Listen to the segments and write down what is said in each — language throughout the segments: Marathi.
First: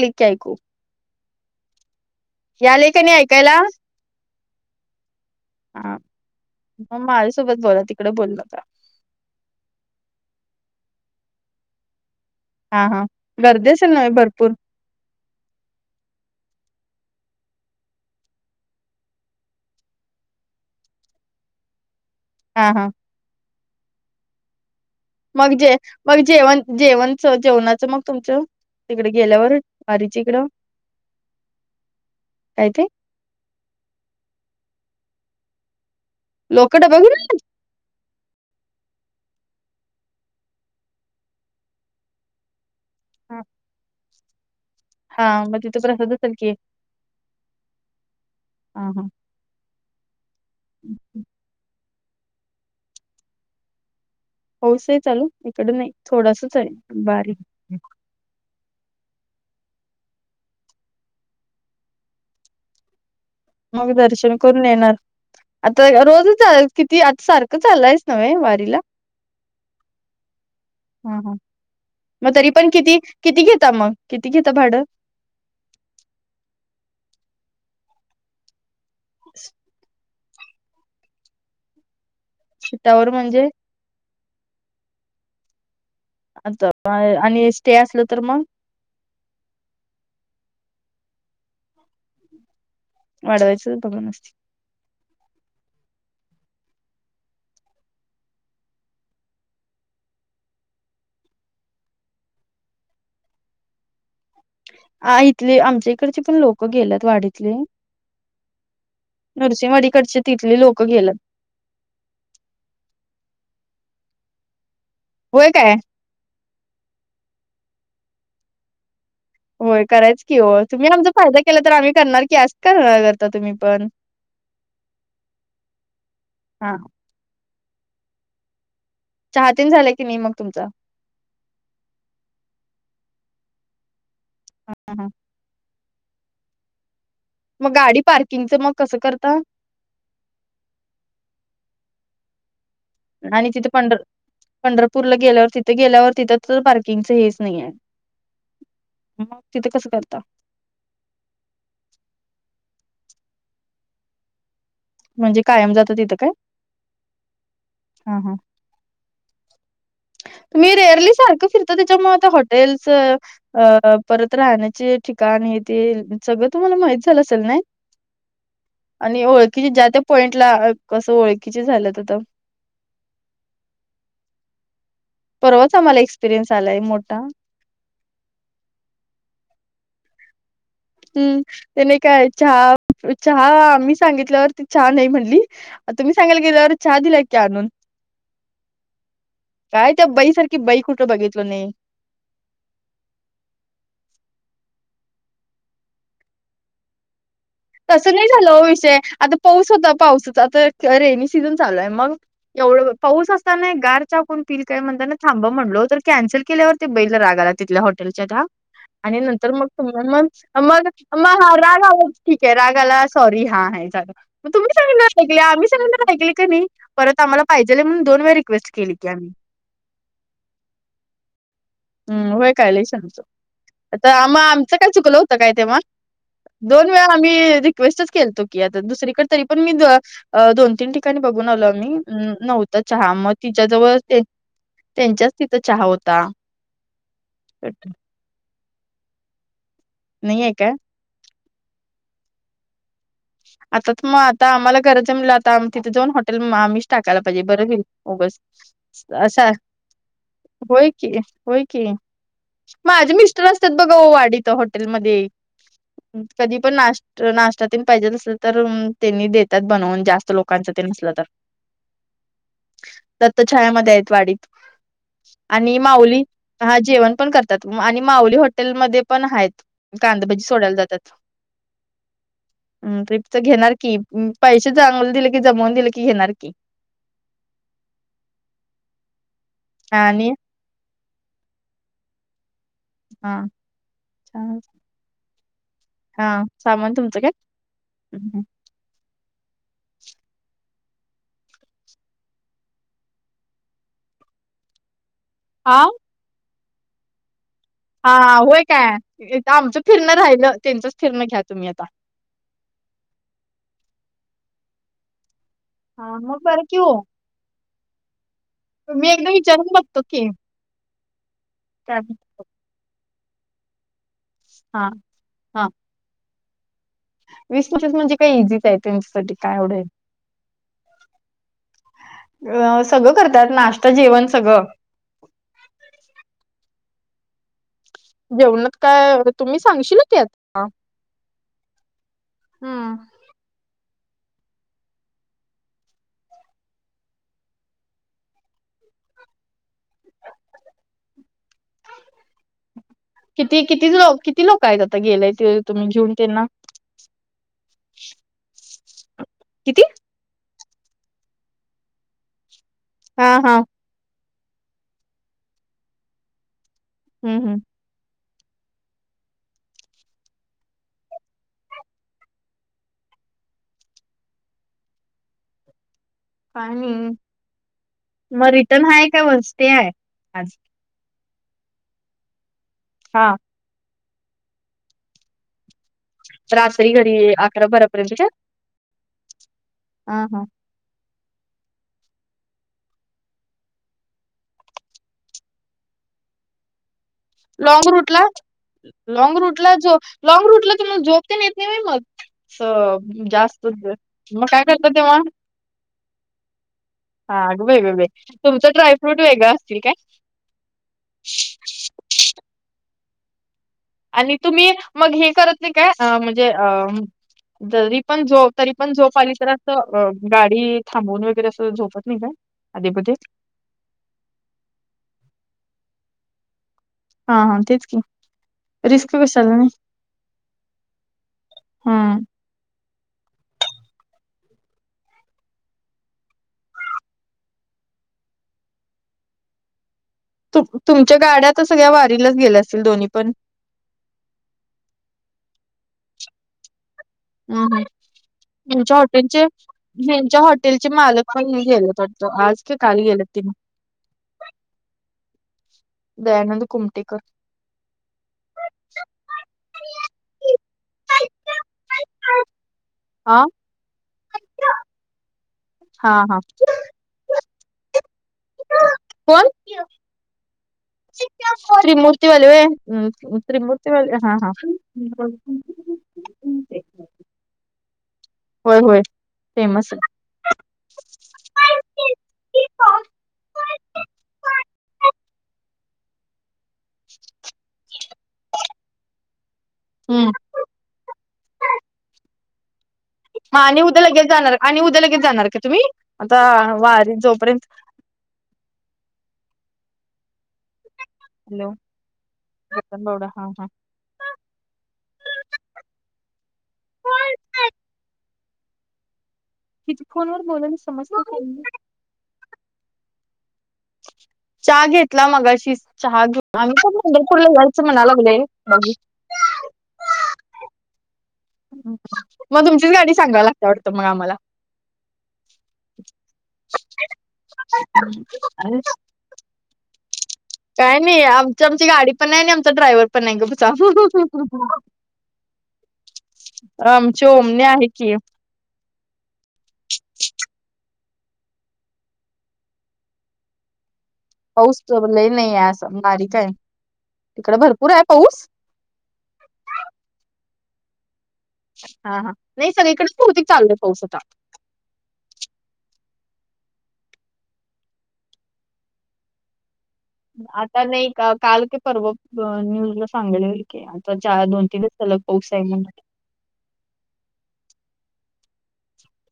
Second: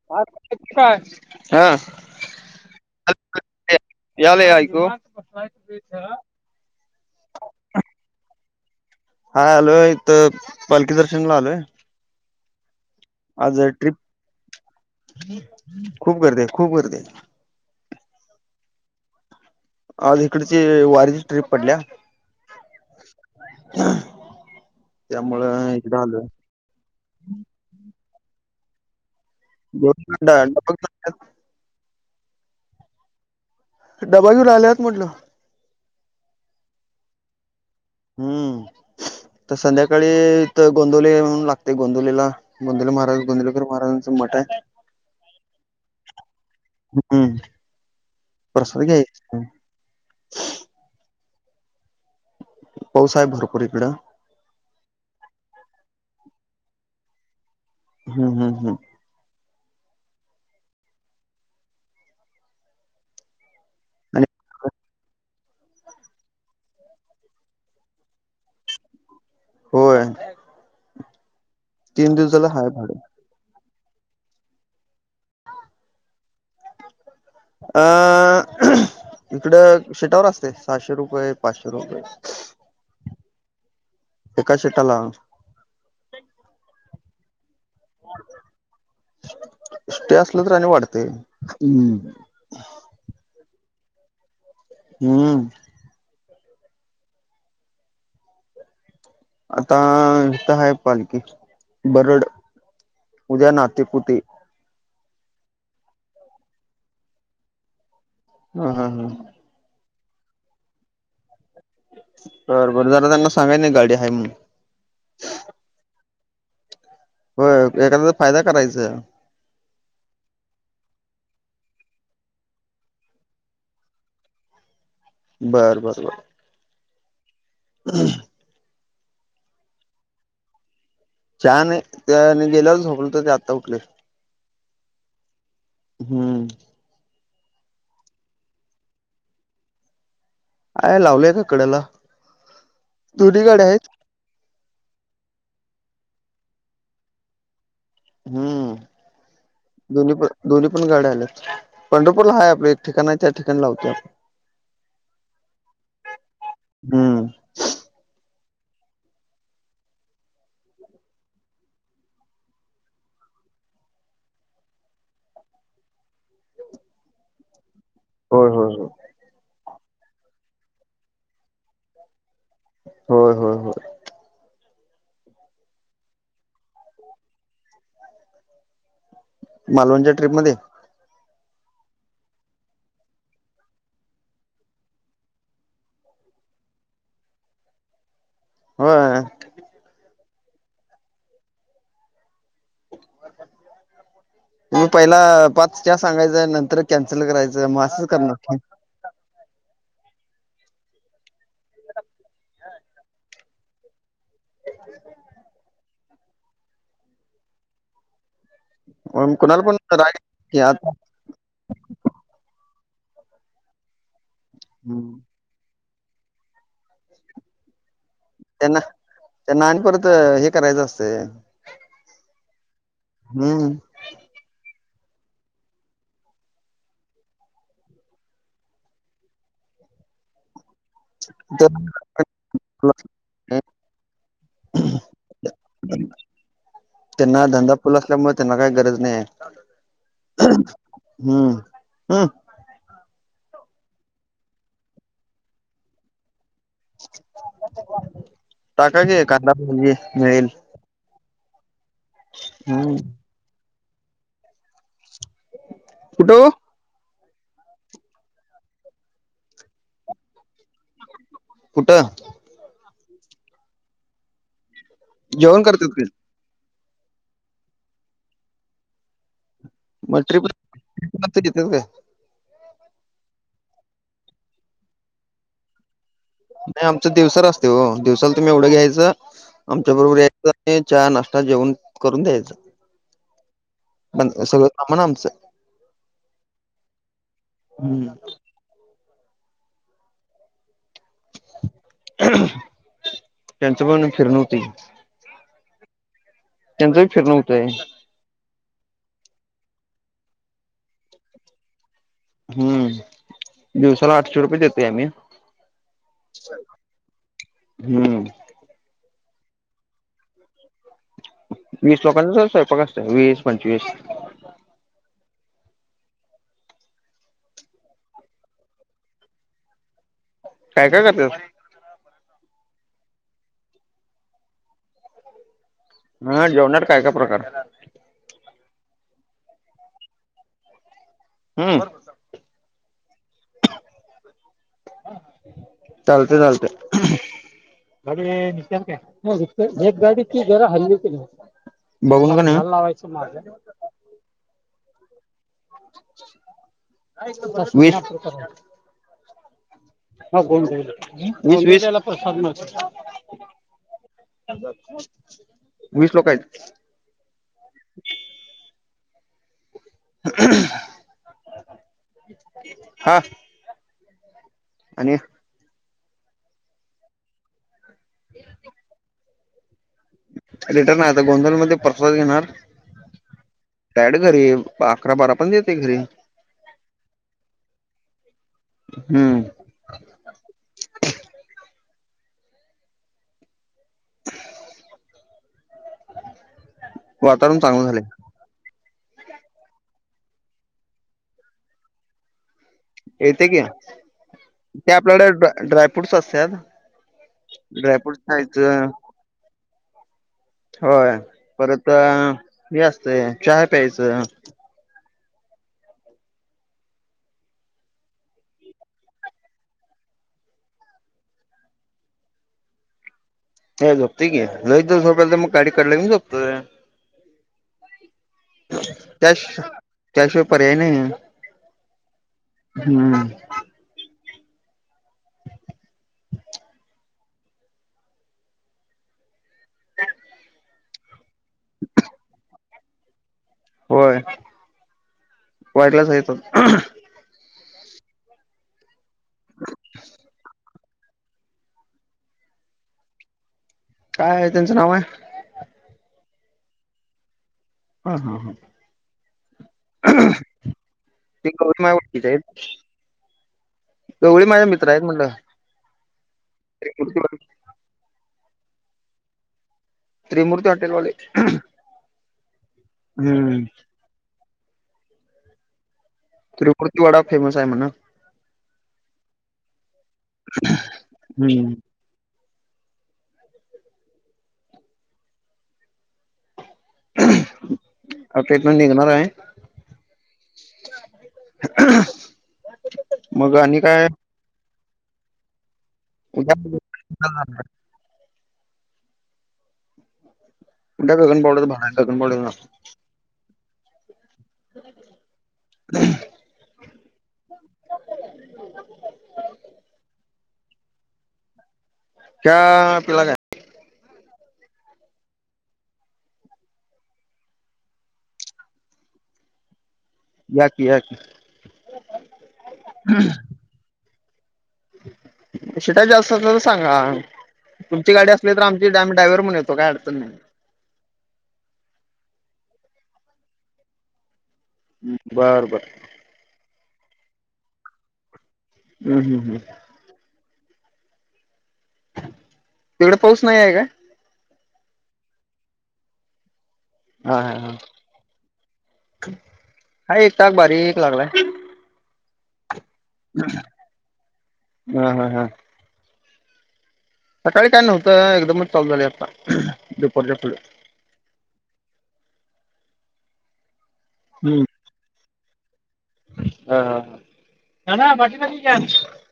आली की ऐकू [unintelligible] हा याले त्यानी ऐकायला? यालय ऐकू? हा, मग माझ्यासोबत बोला तिकडं बोलु नका. हा हॅलो! इथं पालखी दर्शन ला आलोय. हा हा आज गर्दी हाय असेल ट्रिप, ना भरपूर खूप गर्दी हाय खूप गर्दी हाय. आज हिकडची, वारीची ट्रीप पडल्या. हा हा हा [unintelligible] मग जे मग जेव जेवण जेवणच जेवणाचं मग तुमचं, तिकडे गेल्यावर? वारी च्या ईकडं, डबा काय ते? डबा घेऊन आल्यात म्हटलं. लोक डबा घेऊन [unintelligible] आला पाघूर [unintelligible] हम्म, तर संध्याकाळी तर गोंदवले हुन लागते गोंदवलेला. गोंदवले महाराज, गोंदलकर महाराजांचं मठ आहे. हा मग तिथ प्रसाद असल कि? हम्म हं हं ह. हं. पाऊस आहे भरपूर इकडं. पाऊस आहे चालू, इकड नाही थोडासच आहे, बारीक. हम्म हम्म हम्. मग आणि दर्शन करून येणार, आता रोजच आहे. किती, आज सारखं चालंयस नव्हे वारीला? होय. हम्म हम्म तीन मग दिवसाला तरी हाय पण भाड किती, किती घेता मग, किती घेता भाडं? अं, इकड शीटावर असते, सहाशे रुपये, पाचशे रुपये शिटावर म्हणजे? एका शिटाला आता [unintelligible] आणि स्टे असलं तर मग? स्टे असलं तर आणि वाढतय, हम्म. वाढवायच बघून [unintelligible] अंसते. हम्. आता इथं आहे पालखी, बरड उद्या नातेपुते. आ इथले आमच्या इकडचे पण लोक गेलेत वाडीतले. हं हं हं. नरसिंह वाडीकडचे तिथले लोक गेलत. बर जरा त्यांना सांगाय ना, गाडी आहे म्हणून. व्हय काय? व्हय एखादयाचा फायदा करायचा. व्हय करायच की हो, तुम्ही आमचा फायदा केला तर आम्ही करणार की, अस काय करता तुम्ही पण. बर बर बर. हा. ह [unintelligible] चहा तीन झालंय की मी मग तुमचा? चहा नई, त्या गेल्यावरच झोपलतो ते आत्ता उठलोय. हम्म हं. हम्म. मग गाडी पार्किंगचं मग कसं करता? आहे लावलंय का कडेला. आणि तिथ पंढर पंढरपूरला गेल्यावर, तिथं गेल्यावर तिथं तर पार्किंगच हेच नाही आहे. हम्म, मग तिथं कसं दोन्ही करता पण दोन्ही पण गाड्या आल्यात, पंढरपूरला हाय आपलं एक ठिकाण आहे, त्या ठिकाणी लावतो आपण. म्हणजे कायम जात तिथं काय? हम्म हा हा. [inaudible] तुम्ही रेअरली सारखं फिरता, त्याच्यामुळे आता हॉटेल्सच अ परत राहण्याचे ठिकाण हे ते सगळं तुम्हाला माहित झालं असेल नाय? होय होय हो. आणि ओळखीचे ज्या त्या पॉईंटला कसं ओळखीचे झाल्यात आता. होय हो हो परवाच आम्हाला एक्सपिरियन्स आलाय मोठा मालवणच्या ट्रीपमध्ये हम्म ते नाही काय चहा चहा आम्ही सांगितल्यावर ती चहा नाही म्हणली तुम्ही सांगाल गेल्यावर चहा दिलाय की आणून होय काय त्या बईसारखी बई कुठं बघितलं नाही तुम्ही पहिला पाच च्या सांगायचंय नंतर कॅन्सल करायचं मग असंच तसं नाही झालं करणार ओ विषय आत्ता पाऊस होता पाऊसाचा तर रेनी सीझन चालू आहे मग एवढं पाऊस असताना गार आपण पील काय म्हणताना ना थांब म्हणलो तर कॅन्सल केल्यावरती ते बै ला रागाला तिल्या हॉटेलच्या हा आणि नंतर कुणाला मग पण तु राग मग की आता मग मग हा राग आहो ठीक आहे रागाला सॉरी हा आहे झाग म तुम्ही सांगाना ऐक आम्ही सांगना ऐकले का नाही परत आम्हाला पाहिजे म्हणून दोन वेर क्वेस्ट त्यांना केली काय त्यांना आणि परत हे करायचं असते हम् होय काय लय शां हम्म आ आम् आमच काय चुकलं होतं काय तेव्हा दोन वेळा आम्ही रिक्वेस्टच केलतो की आता दुसरीकडे तरी पण मी दोन तीन ठी काणी बघून आल मी तर नव्हतं चहा मग तिच्या जवळ त्यांच्याच तिथं चहा होता त्यांना धंदा फुल असल्यामुळे त्यांना काही गरज नाही नाही आहे आहे काय? हम्म हम् आता मग आता आम्हाला गरज आहे म्हणाल्यावर आता आ तिथे जाऊन हॉटेल आमही टाकायला पाहिजे बरं व्हील गस टाका की असा कांदा भजी मिळेल होय की होय की हम्म माझे मिस्टर असतात बघा वाडीतहॉटेलमध्ये कुठं ओ कधी पण नाश नाश्ता तेन पाहिजेल तर त्यांनी देतात बनवून जास्त लोकांच तेन आसलं तर कुठं दत्तछायामध्ये आहेत वाडीत जेवण आणि करतात काय माऊली हा जेवण पण करतात आणि माऊली हॉटेलमध्ये पण आहेत कांदभजी सोडायला जातात तिथच काय हम ट्रिपच घेणार की पैसे चांगलं दिले की जमवून दिले की घेणार की नाही आमचं दिवसाल असते हो दिवसालला तुम्ही एवढं घ्यायचं आमच्या बरोबर आणि यायचं चहा नाश्ता जेवण करून द्यायच हा पण सगळं सामान आमचं हा सामान तुमचं काय हम्म त्यांच पण फिरन होती हा त्यांच भी फिरणं होतय हा होय काय आमचं फिरणं राहिलं त्यांचच फिरणं घ्या तुम्ही आता हम्म दिवसाला आठशे रुपये देतय आम्ही हा मग बरं की हो हम्म मी एकदा विचारून बघतो की वीस काय लोकांचा स्वयंपाक असत वीस पंचवीस हा हा वीस पचस म्हणजे काय इझीच आहे त्यांच्यासाठी काय एव्हढ काय काय करत्यात अ सगळं करतात नाश्त जेवण सगळं ह जेवणाात काय काय प्रकार जेवणात काय तुम्ही सांगशीला ते असेल, हम्म हम चालतंय चालतंय अगचान काय एक गाडीची जरा हल्ली ती बघू नका नेघ, किती किती किती लोक काय तता गेलंय ते तुम्ही घेऊन त्यांना वीस किती ह् बोल भाई शिसवी च्याला प्रसाद मिळतो, हा हा वीस लोक आहेत हम् हम [unintelligible] हा आणि काय नाही मग रिटर्न आहेय काय वस्ती आहे आज रिटर्न आहे आता गोंधल मध्ये प्रसाद घेणार हा बॅड घरी अकरा बारा पण येतंय घरी रात्री घरी अकरा बारा पर्यंत का हम्म हा हा, [unintelligible] वातावरण चांगलं लॉग झालंय. रूट ला लॉंग रूट ला जो लॉग रूट ला तुमला झोप तेन येत नाही मग स येते जास्तच मग काय करता तेव्हा डाय फ्रूट्स असत्यात, हा अगं बाई बाई ड्रायफ्रूट तुमचं खायचं ड्रायफ्रूट वेगळं असतील काय, होय परत हे असतय चहा प्यायचं आणि तुम्ही मग हे करत नाही काय म्हणजे अ जरी पण जो तरी पण झोप आली तर असं गाडी थांबवून वगैरे अस झोपत नाही का आधी मधी हे झोपतोय की लईच जर झोप यायली तर मग गाडी कढला घेऊन झोपतोय, हा हा तेच की रिस्क त्या कशाला नाही त्याशिवाय पर्याय नाही हम्म. हम्म तुमच्या गाड्या तर सगळ्या वारीलाच गेल्या असतील दोन्ही पण होय वारीलाच आहेत बघ ह्म ह्म तूमच्या हाॅटेलचे यांच्या हाॅटेलचे टेलचे मालक पण गेलेत वाटतं आज काय काल गेलेतं काय आहे त्यांचं नाव आहे? दयानंद कुमटेकर, हा हा हा ते [inaudible] आहेत आ? एवढं माझे मित्र आहेत म्हणलं हा हा एक मुड कोण त्रिमूर्ती हॉटेलवाले. त्रिमूर्ती वाले होय हम्म त्रिमूर्ती वाले हा हा बोल कि त्रिमूर्ती वडा फेमस आहे म्हणा होय होय फेमस आहे हम्म [unintelligible] अ ट्रीटमेंट निघणार आहे हम्म [unintelligible] मग आणि उद्या काय लगेच जाणार आणि उद्या लगेच जाणार का तुम्ही आता उद्या वारी जोपर्यंत [unintelligible] बडा हा हा. ह ईथ फोन वर बोलायली समजत [unintelligible] त्या तुला काय? चहा घेतला मगाशीच. चहा घेऊन. आम्ही पण पंंढरपूरला यायचं म्हणाय लागलोय बघू. याकी. याकी. मग तुमचीच गाडी सांगाय लागतीया वाटतं मग आम्हाला. शिटा जास्त असल तर सांगा. तुमची गाडी असली तर आमची डॅम ड्रायव्हर म्हणून येतो. काय अडचण नाही. काय नाही. आमची आमची गाडी पण नाही आणि आमचा ड्रायव्हर पण नाही. बर बर. आमची ओमनी आहे की. हम हम हम. तिकडे पाऊस नाही आहे का? पाऊस [unintelligible] लय नाहीय आस बारीकय. हा हा हा हा. एक ताक बारी लागलाय. हा हा. नाही सगळीकडे बहुतेक चालू आहे पाऊस आता. हम हा हा. सकाळी काय नव्हतं. एकदमच चालू झाले आत्ता. आता नाही का? काल की परवा न्यूजला सांगयले की आता च दोन तीन दि -सलग पाऊस आहे म्हणून. ह ह ह ह.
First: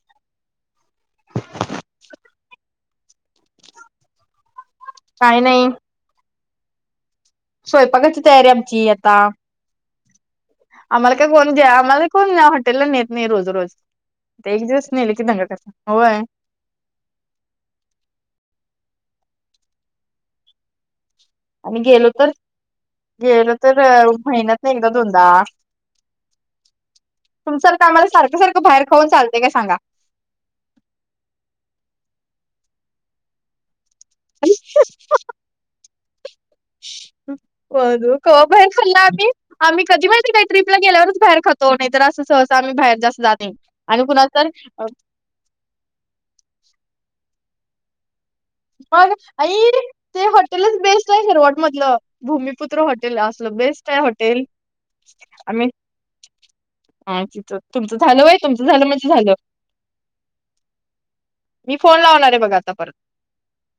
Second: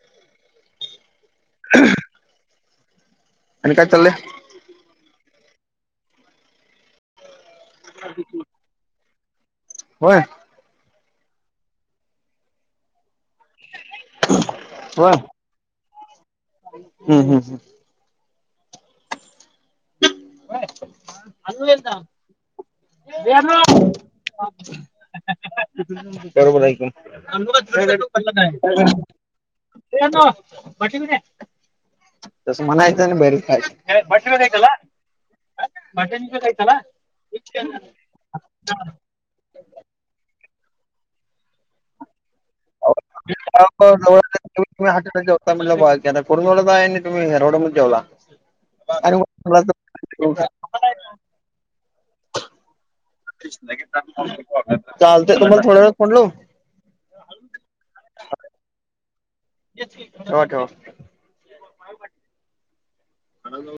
ह आणि काय चाललं? काही नाही. स्वयंपाकाची तयारी आमची आता. होय? आमला का [unintelligible] द्या आमला कोण [unintelligible] त्याला नेत नाही रोज रोज. एक दिवस नेले की दंगा करतो. होय. हम् हम् हम्. काय आम्ही गेलो तर- गेलो तर महिन्यात ना एकदा दोनदा बरोबर तुमच्यासारखं आहे आम्हाला सारखं सारखं बाहेर खाऊन चालतंय काय सांगा. [unintelligible] [inaudible] तस मला [unintelligible] त्याला [unintelligible] होय. बाई कवा बाहीर खाल्लं आम्ही? आम्ही कधी माहिती काय? ट्रीपला गेल्यावरच बाहेर खातो नाही तर असं- सहसा आम्ही बाहेर जास्त जात नाही. आणि पुन्हा तर- तुम्ही [unintelligible] मग आई ते आणि हॉटेलच बेस्ट आहे. हेरवाड मधलं. भूमिपुत्र हॉटेल असलं बेस्ट आहे हॉटेल. चालतंय तुम्हाला आम्ही- थोड्या वेळात फोन लावू ह तिथं. तुमचं झालं व्हयं? तुमचं झालं म्हणजे झालं. ठेवा. ठेवा. मी फोन लावणार आहे बघ आता परत. हॅलो.